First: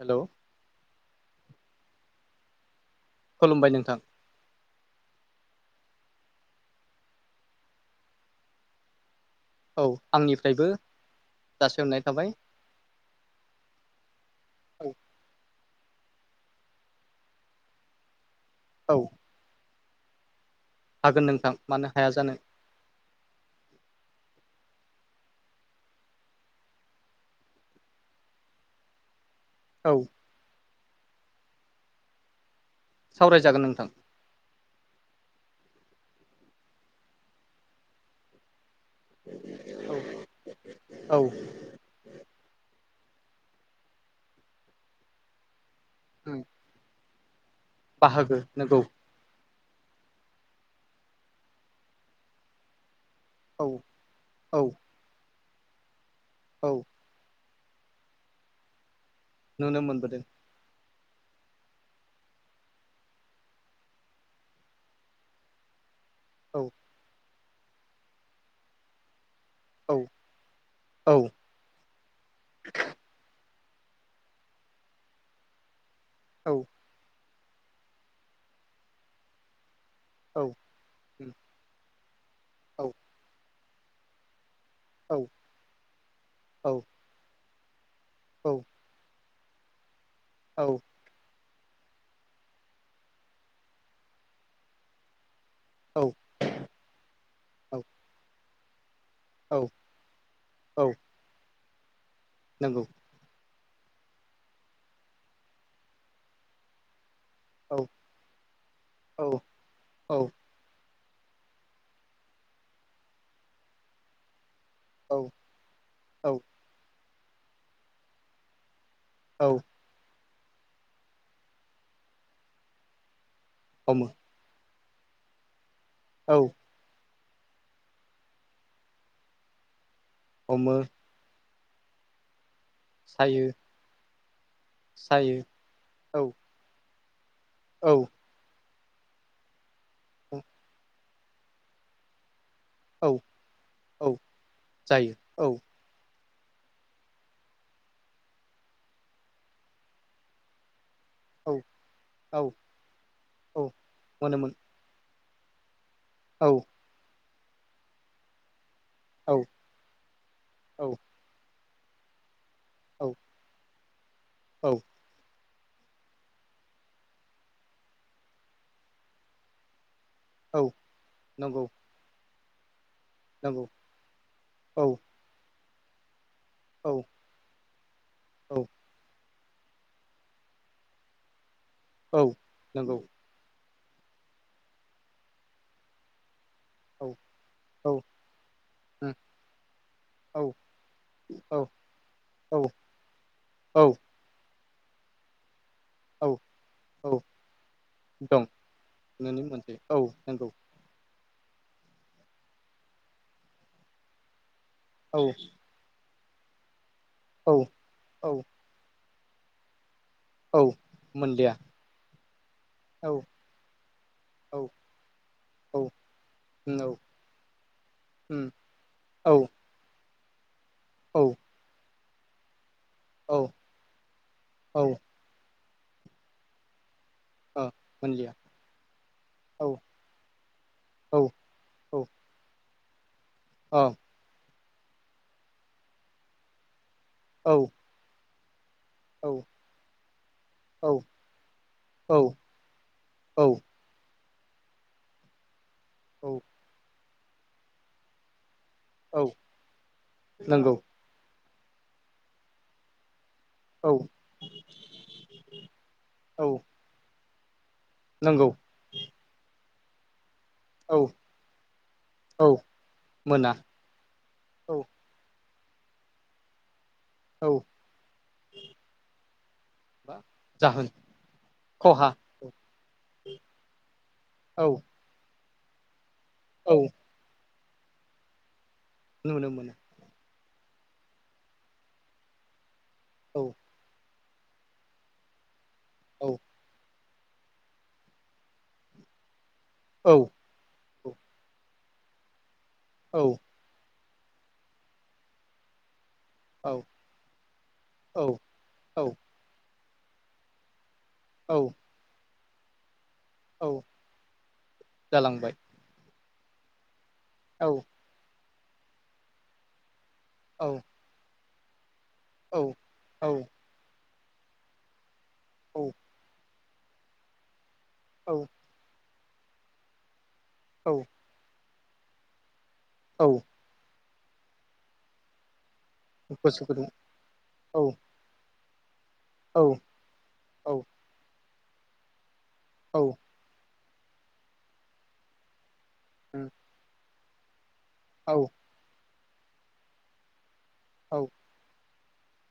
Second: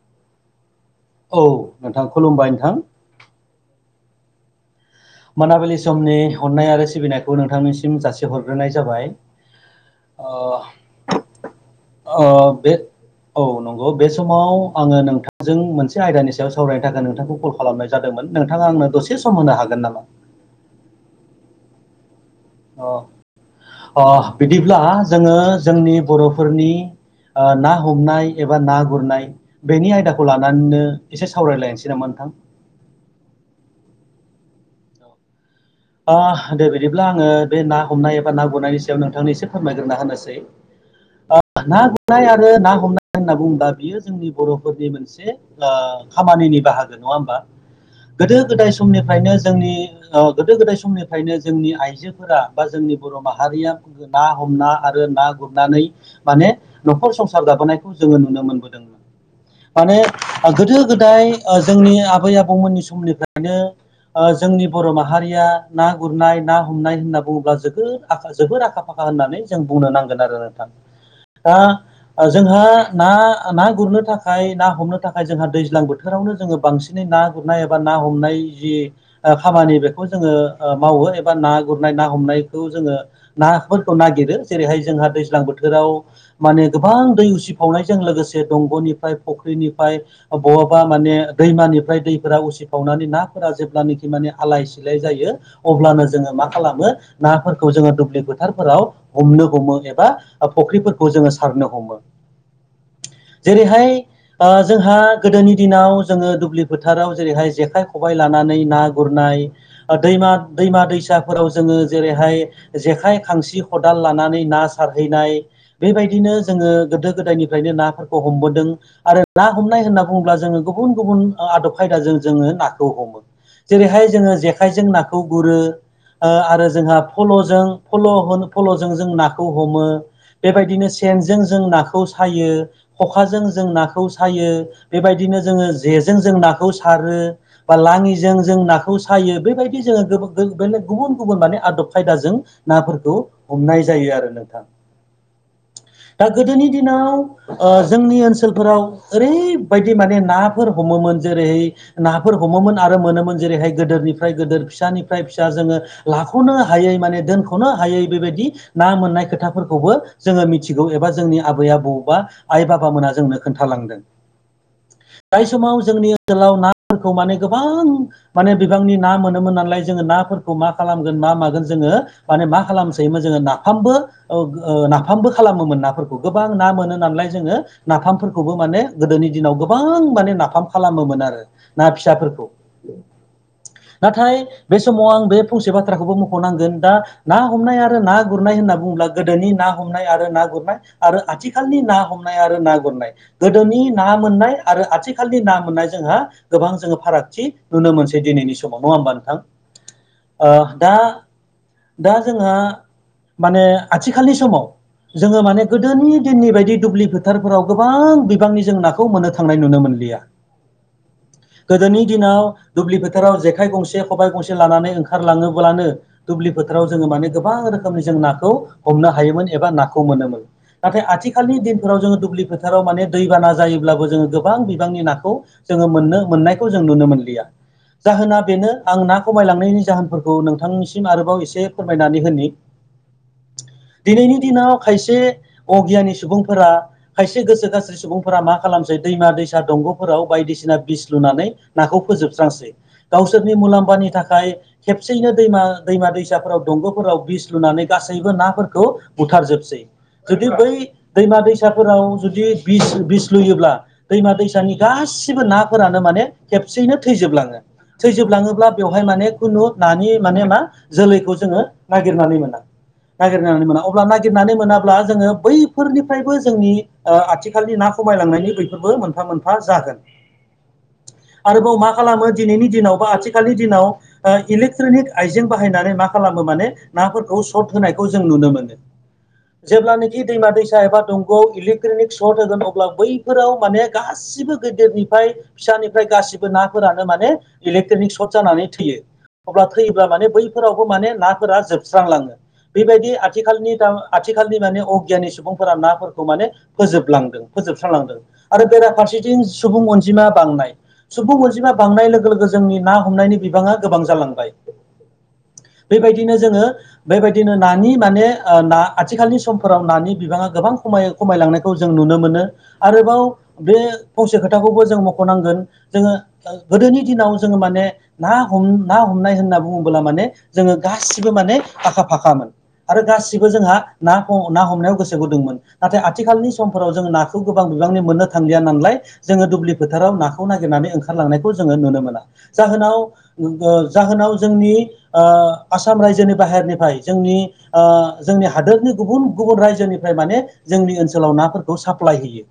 हेल' औ नोंथां खुलुमबाय नोंथां खुलुमबाय नोंथां मोनाबिलि समनि अननाय आरो सिबिनायखौ नोंथांनिसिम जासेहरग्रोनाय जाबाय औ ओ आंनिफ्रायबो जासिहरनाय थाबाय बे औ नंगौ बे समाव औ आङो नोंथांजों मोनसे आयदानि सायाव सावरायनो थाखाय नोंथांखौ कल खालामनाय जादोंमोन नोंथाङा आंनो औ दसे सम होनो हागोन नामा? हागोन नोंथां मानो हाया जानो बिदिब्ला जोङो जोंनि बर'फोरनि ना हमनाय एबा ना गुरनाय औ बेनि आयदाखौ लानानैनो एसे सावरायलायनोसै नामा नोंथां? सावरायजागोन नोंथां दे बिदिब्ला आङो बे ना हमनाय एबा ना गुरनायनि नोंथांनि एसे फोरमायग्रोना औ होनोसै औ ना गुरनाय आरो ना हमनाय होनना बुङोबा बियो जोंनि बर'फोरनि मोनसे उम खामानिनि बाहागो नङा होमबा बाहागो गोदो गोदाय नंगौ समनिफ्रायनो जोंनि गोदो गोदाय समनिफ्रायनो जोंनि आइजोफोरा बा जोंनि बर' माहारिया औ ना औ हमना आरो ना गुरनानै माने औ न'खर संसार लााबोनायखौ जोङो नुनो मोनबोदोंमोन नुनो माने मोनबोदों गोदो गोदाय जोंनि आबै आबौमोननि समनिफ्रायनो जोंनि बर' माहारि माहारिया ना गुरनाय ना औ हमनाय होनना बुङोब्ला ज जोबद आखा फाखा होननानै जों बुंनो औ नांगोन आरो नोंथां औ दा जोंहा ना ना गुरनो थाखाय ना हमनो थाखाय जोंहा दैज्लां बोथोरावनो जोङो औ बांसिनै ना गुरनाय एबा ना हमनाय जि खामानि बेखौ जोङो औ मावो उम एबा ना गुर ना हमनायखौ औ जोङो नाफोरखौ नागिरो जेरैहाय जोंहा औ दैज्लां बोथोराव माने औ गोबां दै उसिफावनायजों लोगोसे औ दंग'निफ्राय फुख्रिनिफ्राय औ बहाबा माने दैमानिफ्राय दैफोरा उसिफावनानै नाफोरा जेब्लानोाखि माने आलाय सिलाय जायो औ अब्लानो जोङो मा खालामो नाफोरखौ जोङो दुब्लि फोथारफोराव हमनो औ हमो एबा औ फुख्रिफोरखौ जोङो सारनो हमो नंगौ जेरैहाय जोंहा गोदोनि दिनाव जोङो दुब्लि फोथाराव जेरैहाय औ जेखाय खबाइ लानानै ना औ गुरनाय औ दैम दै सा जों जेरैहाय जेखाय खांसि खाल लानानै ना औ सारहैनाय औ बेबायदिनो जोङो गोदो गोदायनिफ्रायनो नाफोरखौ हमबोदों आरो ना औ हमनाय होनना बुङोब्ला जोङो गुबुन गुबुन आदब खायदाजों जोङो नाखौ हमो हमो जेरैहाय जोङो जेखाइजों नाखौ गुरो औ आरो जोंहा जों नाखौ हमो हमो बेबायदिनो सेनजों जों नाखौ सायो खखाजों सायो जों नाखौ सायो बेबायदिनो सायो जोङो जेजों औ जों नाखौ सारो बा औ लाङिजों जों नाखौ सायो बेबायदि जोङो बेल गुबुन गुबुन माने आदब खायदाजों नाफोरखौ औ हमनाय जायो औ आरो नोंथां जायो औ दा गोदोनि दिनाव जोंनि ओनसोलफोराव ओरैबायदि माने नाफोर हमोमोन औ जेरैहाय नाफोर औ हमोमोन आरो मोनोमोन औ जेरैहाय गोदोरनिफ्राय मोनोमोन गोदोर फिसानिफ्राय फ्राय फिसा जोङो औ लाख'नो हायै माने दोनख'नो हायै बेबायदि ना मोननाय औ खोथाफोरखौबो जोङो औ मिथिगौ एबा जोंनि आबै आबोवबा आइ बाबामोना औ जोंनो खोन्थालांदों औ जाय समाव जोंनि ओनसोलाव नाफोरखौ माने गोबां माने बिबांनि ना मोनोमोन नालाय जोङो नाफोरखौ औ माखालामगोन मामागो नंगौ जोङो माने माखालामसै जोङो नंगौ नाफामबो औ नाफामबो खालामोमोन ना गोबां ना मोनो औ नालाय जोङो नाफामफोरखौबो औ माने गोदोनि दिनाव गोबां माने नाफाम खालामोमोन आरो ना औ फिसाफोरखौ नंगौ नाथाय बे समाव आं बे फंसे बाथ्राखौबो मुख नांगोन दा औ ना हमनाय औ आरो ना गुरनाय होनना बुङोब्ला औ गोदोनि ना हमनाय आरो ना गुरनाय आरो आथिखालनि ना हमनाय आरो औ ना गुरनाय गोदोनि औ ना मोननाय आरो आथिखालनि ना मोन्नाय जोंहा औ गोबां जोङो औ फारागथि नुनो मोनसै दं दिनैनि सम नङा होमबा नोंथांज नोंनि मोनसे औ नंगौ ओ दा दा जोंहा माने आथिखालनि समाव औ जोङो माने गोदोनि दिननि बायदि दुब्लि औ फोथारफोराव गोबां औ बिबांनि जों ना मोननो थांनाय नुनो मोनलिया औ मोनलिया गोदोनि दिनाव दुब्लि औ फोथाराव जे गंसे खबाइ गंसे औ लानानै औ ओंखारलाङोब्लानो दुब्लि फोथाराव जोङो माने गोबां रोखोमनि जों नाखौ हमनो औ हायोमोन एबा नाखौ मोनोमोन नाथाय औ आथिखालनि दिनफोराव जोङो दुब्लि फो फोथाराव माने औ दैबाना जायोब्लाबो जोङो गोबां बिबांनि नाखौ जोङो मोननो मोननायखौ जों नुनो मोनो औ मोनलिया जाहोना दा बेनो आं ना औ खमायलांनायनि जाहोनफोरखौ नोंथांनिसिम औ आरोबाव एसे औ फोरमायनानै होनि औ औ दिनैनि दिनाव खायसे अगियानि सुबुंफोरा खायसे गोसो गास्रि सुबुंफोरा मा खालामसै दैमा दैसा दंग'फोराव बायदिसिना औ बिस लुनानै नाखौ फोजोबस्रांसै औ गावसोरनि मुलाम्फानि थाखाय खेबसेयैनो दैमा दैमा औ दैसाफोराव दंग'फोराव बिस लुनानै गासैबो नाफोरखौ बुथार जोबसै जुदि बै नंगौ दैमा दैसा दैसाफोराव जुदि बिस बिस लुयोब्ला औ दैमा दैसानि गासिबो नाफोरानो माने औ खेबसेयैनो थैजोबलाङो नंगौ थैजोबलाङोब्ला बेवहाय माने खुनु नानि माने मा औ जोलैखौ जोङो नागिरनानै औ मोना नागिरनानै मोना अब्ला नागिरनानै औ मोनाब्ला जोङो बैफोरनिफ्रायबो जोंनि औ आथिखालनि ना खमायलांनायनि बैफोरबो मोनफा मोनफा जागोन बा जाहोन आरोबाव मा खहा खालामो। दिनैनि दिनाव बा आथिखालनि दिनाव ओ औ इलेकट्रनिक आइजें बाहायनानै मा खालामो माने औ नाफोरखौ सर्ट होनायखौ जों नुनो मोनो। नुनो मोनो जेब्लानिखि दैमा दैसा एबा दंग'आव इलेक्ट्रनिक सट होगोन अब्ला औ बैफोराव माने गास बैसोबो गेदेरनिफ्राय फिसानिफ्राय औ गासिबो नाफोरानो माने इलेक्ट्रनिक सर्ट जानानै थैयो। अब्ला थैयोब्ला औ माने बैफोरावबो माने नाफोरा जोबस्रांलाङो। बेबायदि औ आथिखालनि दा आथिखालनि माने अगियानि सुबुंफोरा नाफोर खौ माने औ फोजोबलांदों फोजोबस्रांलांदों। आरो औ बेराफारसेथिं सुबुं अनजिमा बांनाय सुबुं औ अनजिमा बांनाय लोगो लोगो जोंनि ना हमनायनि औ बिबाङा गोबां जालांबाय। जालांबाय बेबायदिनो जोङो बेबायदिनो औ नानि माने ओ ना आथिखालनि समफोराव नानि बिबाङा औ गोबां खमायो खमायलांनाय जों नुनो मोनो। औ आरोबाव बे फसे खोथाखौबो जों मख'नांगोन औ जोङो ओ गोदोनि दिनाव जोङो माने ना औ हम ना हमनाय होनना बुङोब्ला माने जोङो औ गासिबो माने आखा फाखामोन। आरो औ गासिबो जोंहा ना ह ना हमनायाव गोसो गुदुंमोन। नाथाय आथिखालनि गोसो गुदुं समफोराव जों नाखौ गोबां औ बिबांनि मोननो थांलिया। नालाय जोङो औ दुब्लि फोथाराव नाखौ औ नागिरनानै ओंखारलांनायखौ जोङो नुनो मोना। जाहोनाव औ ओ जाहोनाव जोंनि ओ आसाम रायजोनि बाहेरनिफ्राय जोंनि ओ औ जोंनि हादोरनि गुबुन गुबुन रायजोनिफ्राय माने जोंनि औ ओनसोलाव नाफोरखौ साफ प्लाय होयो।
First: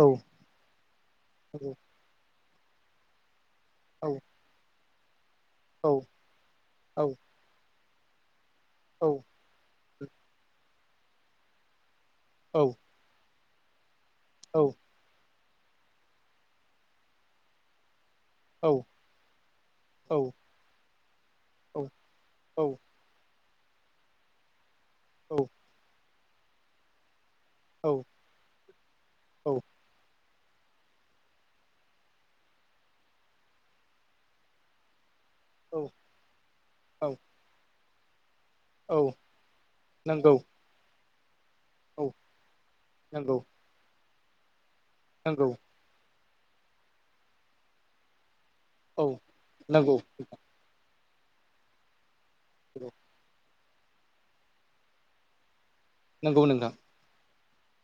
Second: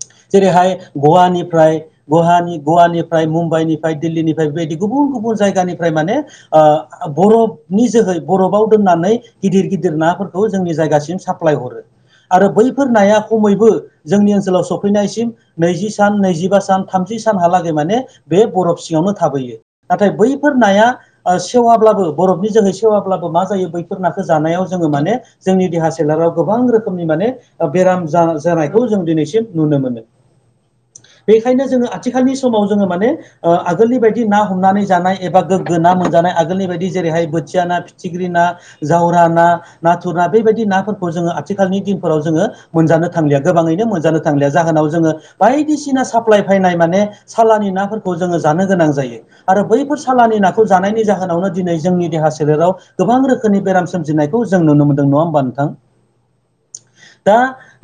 औ जेरैहाय गवानिफ्राय गहानि गवानि मु म्बाइनिफ्राय दिल्लिनिफ्राय बेबायदि गुबुन गुबुन जायगानिफ्राय माने ओ औ बर' नि जोहै बरफआव औ दोननानै गिदिर गिदिर नाफोरखौ जोंनि जायगासिम साप्लाय हरो। आरो बैफोर नाया खमैबो जोंनि ओनसोलाव सफैनायसिम नैजि सान नैजिबा सान थामजिब सानहालागै माने बे बरफ सिङावनो थाबोयो। नाथाय बैफोर नाया ओ सेवाब्लाबो बरफनि जोहै सेवाब्लाबो मा जायो बैफोर नाखौ जानायाव जोङो माने जोंनि देहा सोलेराव गोबां रोखोमनि माने ओ बेराम जा-जानायखौ जों दिनैसिम नुनो मोनो। बेखायनो जोङो आथ थिखालनि समाव जोङो माने ओ आगोलनि बायदि ना हमनानै जानाय। एबा गोग्गो ना मोनजानाय आगोलनि बायदि जेरै औ हाय बोथिया ना, फिथिख्रि ना औ जावरा ना, नाथुर ना नंगौ बेबायदि नाफोरखौ जोङो आथ थिखालनि औ दिनफोराव जोङो मोनजानो नंगौ थांलिया गोबाङैनो मोनजानो थांलिया। जाहोनाव जो नंगौ बायदिसिना साप्लाय फैनाय माने सालानि नाफोरखौ जोङो। जानो गोनां औ जायो। आरो नंगौ बैफोर सालानि नाखौ जानायनि जाहोनावनो दिनै जोंनि देहा सोलेराव गोबां रोख खोनि बेराम सोमजिनायखौ जों नुनो मोन नङा होमबा नोंथां। नंगौ नोंथां दा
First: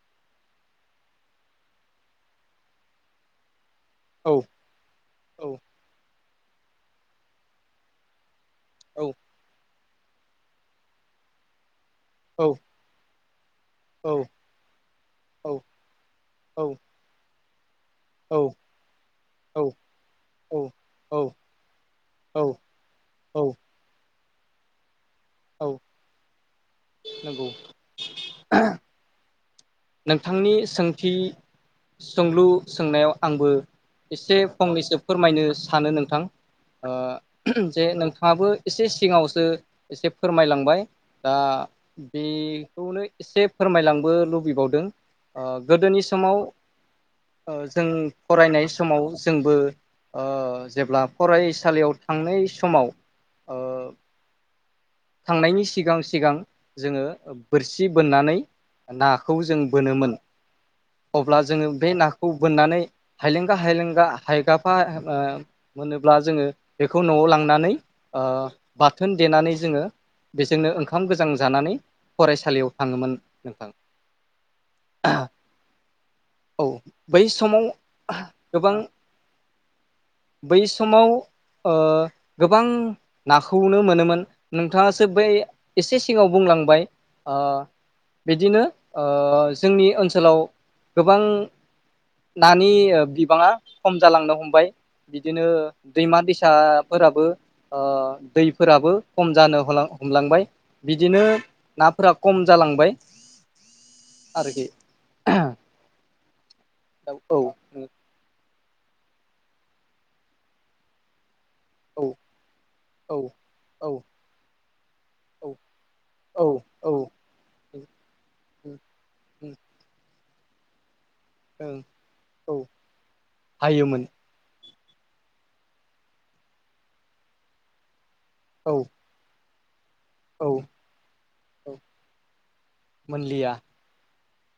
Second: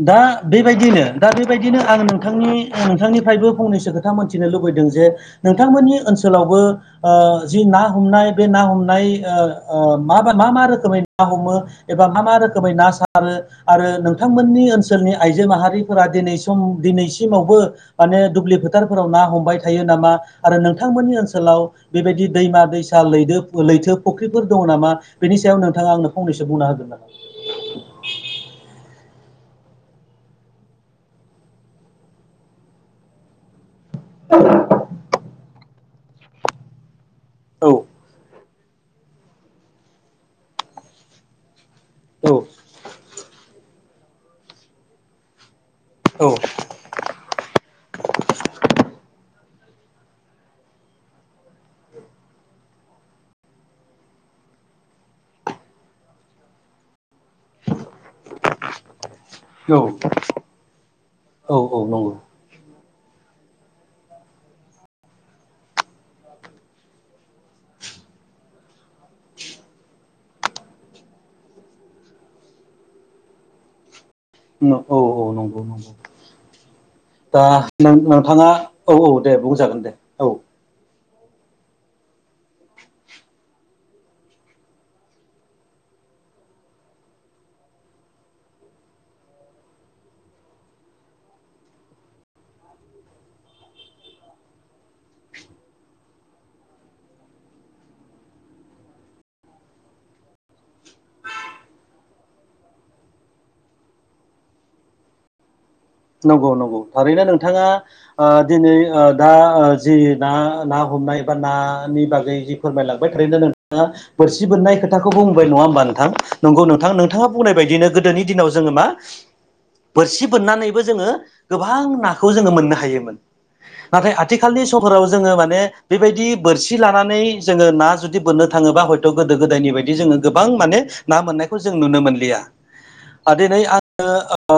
दा बेबायदिनो दा बेबायदिनो आं नोंथांनि ओ नोंथांनिफ्रायबो फंनैस सो खोथा औ मोनथिनो लुबैदों जे, औ नोंथांमोननि ओनसोलावबो ओ जि ना हमनाय बे हमनाय औ ओ ओ मा मा रोखोमै ना हमो। एबा मा मा औ रोखोमै ना सार सारो आरो औ नोंथांमोननि ओनसोलनि आइजो औ माहारिफोरा दिनै सम औ दिनैसिमावबो माने औ दडुब्लिफोथ फोथारफोराव ना हमबाय औ थायो नामा? आरो नोंथांमोननि ओनसोलाव बेबायदि औ दैमा दैसा औ लैदोब लैथोफ फुख्रिफोर दं नामा? बेनि सायाव औ नोंथाङा आंनो फंनैसो बुंनो हागोन नंगौ नामा? नोंथांनि सोंथि सोंलु सोंनायाव आंबो एसे फंनैसो फोरमायनो सानो नोंथां। ओ औ जे नोंथाङाबो एसे सिगाङावसो एसे फोरमायलांबाय दा औ बेखौनो एसे फोरमायलांबो लुबै बावदों। ओ गोदोनि औ समाव ओ जों फरायनाय समाव जोंबो ओ जेब्ला फरायसालियाव थांनाय समाव। ओ [inaudible] थांनायनि सिगां सिगां जोङो बोरसि बोननानै नाखौ जों औ बोनोमोन, अब्ला औ जोङो बे नंगौ नाखौ बोननानै। हायलेंगा हायलेंगा हायगाफा ओ मोनोब्ला जोङो बेखौ न'आव लांनानै ओ बाथोन देनानै जोङो बेजोंनो ओंखाम गोजां जानानै फरायसालियाव थाङोमोन नोंथां। औ औ नंगौ नंगौ। औ बै दा समाव नों-नोंथाङा गोबां औ औ दे बुंजागोन दे औ। बै समाव ओ गोबां नाखौनो मोनोमोन नोंथाङासो बे एसे सिगाङाव बुंलांबाय ओ बिदिनो ओ जोंनि ओनसोलाव गोबां नानि बिबाङा खम जालांनो हमबाय। बिदिनो दैमा दैसाफोराबो ओ दैफोराबो खम जानो हला हमलांबाय बिदिनो नाफोरा खम जालांबाय आरोखि। नंगौ नंगौ थारैनो औ नोंथाङा ओ दिनै ओ दा ओ जि ना ना हमनाय बा नानि बागै जि फोरमायलांबाय औ थारैनो नोंथाङा औ बोरसि बोननाय खोथाखौबो बुंबाय औ नङा होमबा नोंथां? औ नंगौ नोंथां औ नोंथाङा बुंनाय बायदिनो गोदोनि दिनाव जोङो मा बोरसि बोननानैबो जोङो गोबां नाखौ जोङो औ मोननो‌ हायोमोन। हायोमोन नाथाय आथिखालनि [unintelligible] जोङो माने बेबायदि बोरसि लानानै जोङो ना जुदि बोननो औ थाङोबा हयथ' गोदो गोदायनि बायदि जोङो औ गोबां माने ना मोननायखौ जों औ नुनो मोनलिया। आ मोनलिया दिनै आङो ओ ओ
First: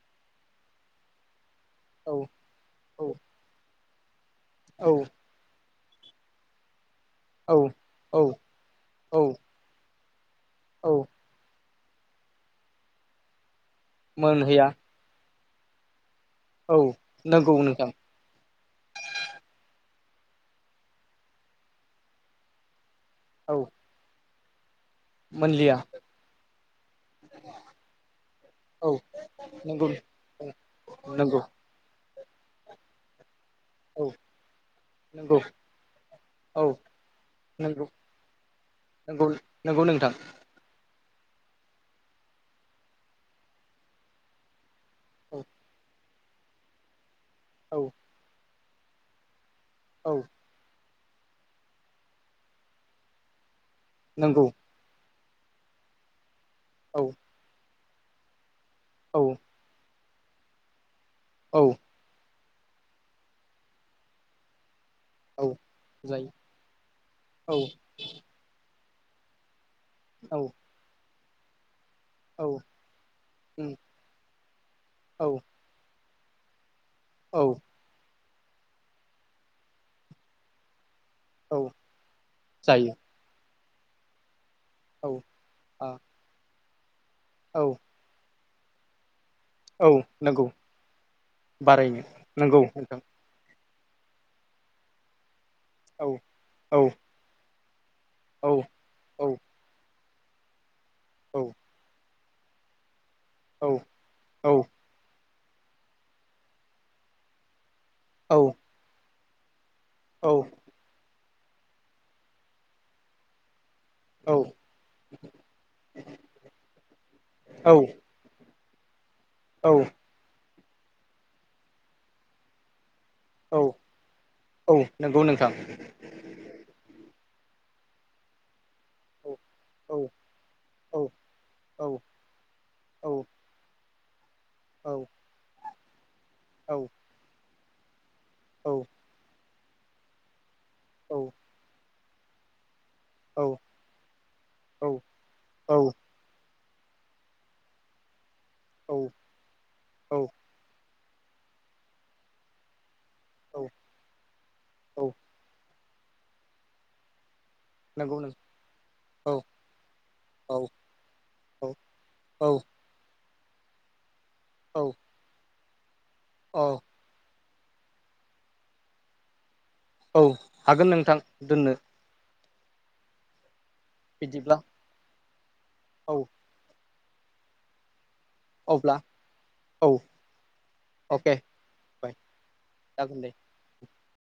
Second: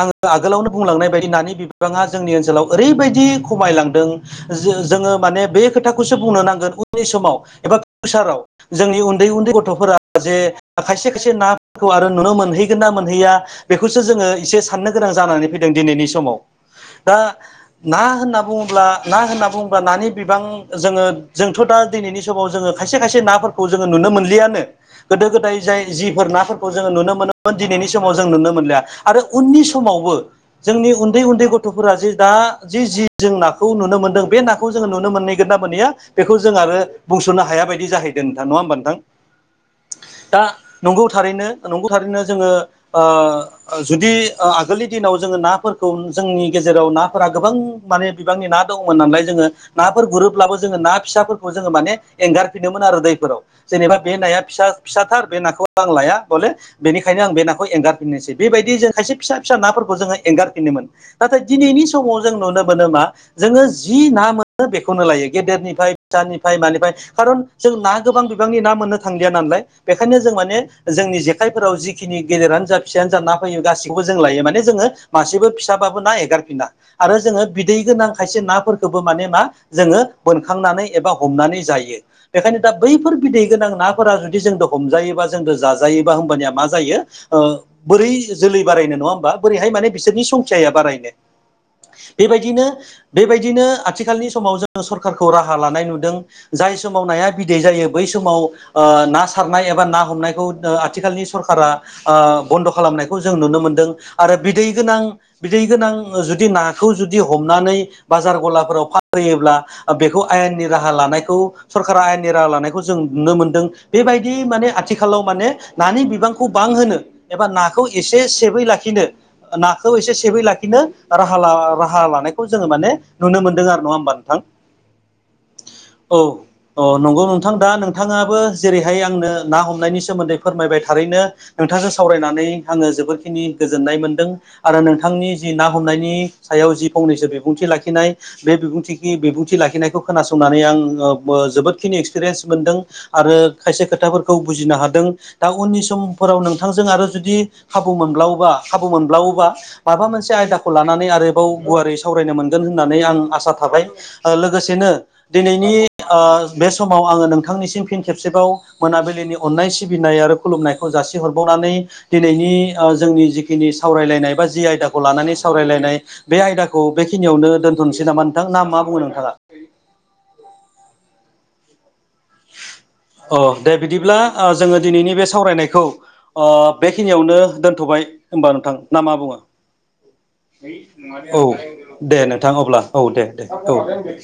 आङो आगोलावनो बुंलांनाय बायदि नानि बिबाङा औ जोंनि ओनसोलाव औ ओरैबायदि खमायलां दों औ जो-जोङो माने बे खोथाखौसो बुंनो नांगोन उननि समाव औ एबा फिउसाराव जोंनि औ उन्दै उन्दै गथ'फोरा जे औ खायसे खायसे ना खौ आरो नुनो मोनहैगोन ना मोनहैया बेखौसो जोङो एसे मोनहैया साननो गोनां जानानै फैदों दिनैनि समाव। औ दा नंगौ नोंथां ना होनना बुङोब्ला ना होनना बुङोब्ला नानि बिबां जोङो जोंथ' दा दिनैनि समाव जोङो खायसे खायसे औ नाफोरखौ जोङो नुनो मोनलियानो गोदो गोदाय मोनलिया जाय जिफोर नाफोरखौ जोङो नुनो मोनोमोन दिनैनि समाव जों नुनो मोनलिया औ आरो उननि नंगौ समावबो जोंनि उन्दै नंगौ उन्दै गथ'फोरा जे दा जि जि जों ना खौ नुनो औ मोनदों बे नाखौ जोङो नुनो नंगौ मोनहैगोन ना मोनहैया बेखौ जों औ आरो बुंस'नो हाया नंगौ बायदि जाहैदों नोंथां नङा होमबा नोंथां? नंगौ नंगौ नोंथां। दा नंगौ थारैनो नंगौ थारैनो जोङो ओ जुदि ओ आगोलनि दिनाव जोङो औ नाफोरखौ जोंनि गेजेराव नाफोरा गोबां औ माने बिबांनि ना दंमोन नालाय जोङो नाफोर औ गुरोब्लाबो जोङो ना फिसाफोरखौ जोङो माने एंगारफिनोमोन आरो दैफोराव। जेनेबा बे नाया नंगौ फिसा फिसाथार बे नाखौ आं लाया बले औ बेनिखायनो आं बे नाखौ एंगार फिन्नोसै। बेबायदि जों खायसे औ फिसा फिसा नाफोरखौ जो एंगारफिनोमोन नाथाय औ दिनैनि समाव जों नुनो मोनो मा जोङो जि ना मोनो बेखौ नो लायो औ गेदेरनिफ्राय जायो फिसानिफ्राय मानिफ्राय कारन औ जों ना गोबां बिबांनि ना मोननो थांलिया नालाय बेखायनो जों औ माने जोंनि जेखाइफोराव जिखिनि औ गेदेरानो जा फिसायानो जा ना गासिखौबो जों लायो माने जोङो औ मासेबो फिसाबाबो ना एगारफिना आरो औ जोङो बिदै गोनां खायसे नाफोरखौबो माने मा जोङो बोनखांनानै एबा हमनानै औ जायो। बेखायनो दा जायो बैफोर बिदै गोनां नाफोरा जुदि जोंद' औ हमजायोबा जोंद' जाजायोबा होमबानिया मा जायो ओ औ बोरै जोलै बारायनो नङा होमबा? बोरैहाय औ माने बिसोरनि नंगौ संख्याया बारायनो। बारायनो नंगौ बेबायदिनो नोंथां बेबायदिनो आथिखालनि समाव जोङो सरखारखौ राहा लानाय औ नुदों जाय औ समाव नाया बिदै जायो बै समाव औ ओ ना औ सारनाय एबा ना हमनायखौ ओ आथिखालनि औ सरखारा ओ बन्द' खालामनायखौ जों नुनो औ मोनदों आरो औ बिदै गोनां बिदै गोनां जुदि नाखौ जुदि हमनानै औ बाजार गलाफोराव फानहैयोब्ला ओ बेखौ औ आयेननि राहा लानायखौ सरखारा आयेननि राहा लानायखौ जों नुनो मोनदों औ बेबायदि माने आथिखालाव माने नानि बिबांखौ बांहोनो एबा औ नाखौ एसे सेबयै ला खिनो औ नाखौ एसे सेबयै लाखिनो राहा ला राहा लानायखौ जोङो माने नुनो औ मोनदों आरो नङा होमबा नोंथां? औ नंगौ नोंथां औ अ नंगौ नों थां दा नोंथाङाबो जेरैहाय आंनो औ ना औ हमनायनि सोमोन्दै फोरमायबाय औ थारैनो औ नोंथांजों सावरायनानै आङो औ जोबोरखिनि गोजोननाय मोनदों आरो औ नोंथांनि जि ना हमनायनि सायाव औ जि फंनैसो बि बुंथि लाखिनाय बे बिबुंथिखि बिबुंथि लाखिनायखौ खोनासंनानै आं ओ ओ जोबोदखिनि एक्सपिरिनस मोनदों आरो खायसे खोथाफोरखौ बुजिनो हादों औ दा उननि समफोराव नों थांजों आरो जुदि खाबु मोनब्लावोबा खाबु मोनब्लावोबा माबा औ मोनसे आयदाखौ लानानै आरोबाव गुवारै सावरायनो मोनगोन होननानै आं आसा औ थाबाय। ओ लोगोसेनो दिनैनि ओ बे समाव आङो नों थांनिसिम फिन नंगौ नों खेबसेबाव औ मोनाबिलिनि अननाय सिबिनाय आरो औ खुलुमनायखौ औ जासिहरबावनानै दि नैनि औ ओ जोंनि जिखिनि सावरायलायनाय बा जि औ आयदाखौ लानानै सावरायलायनाय बे औ आयदाखौ बेखिनियावनो दोनथ'नोसै नामा नोंथां? ना मा बुङो नोंथाङा? औ हागोन नोंथां दोननो। अ दे बिदिब्ला ओ जोङो दिनैनि बे सावरायनायखौ औ अ बेखिनियावनो दोनथ'बाय होमबा नोंथां अब्ला ना मा बुङो? औ अके औ बाय दे नोंथां। अब्ला औ दे दे औ।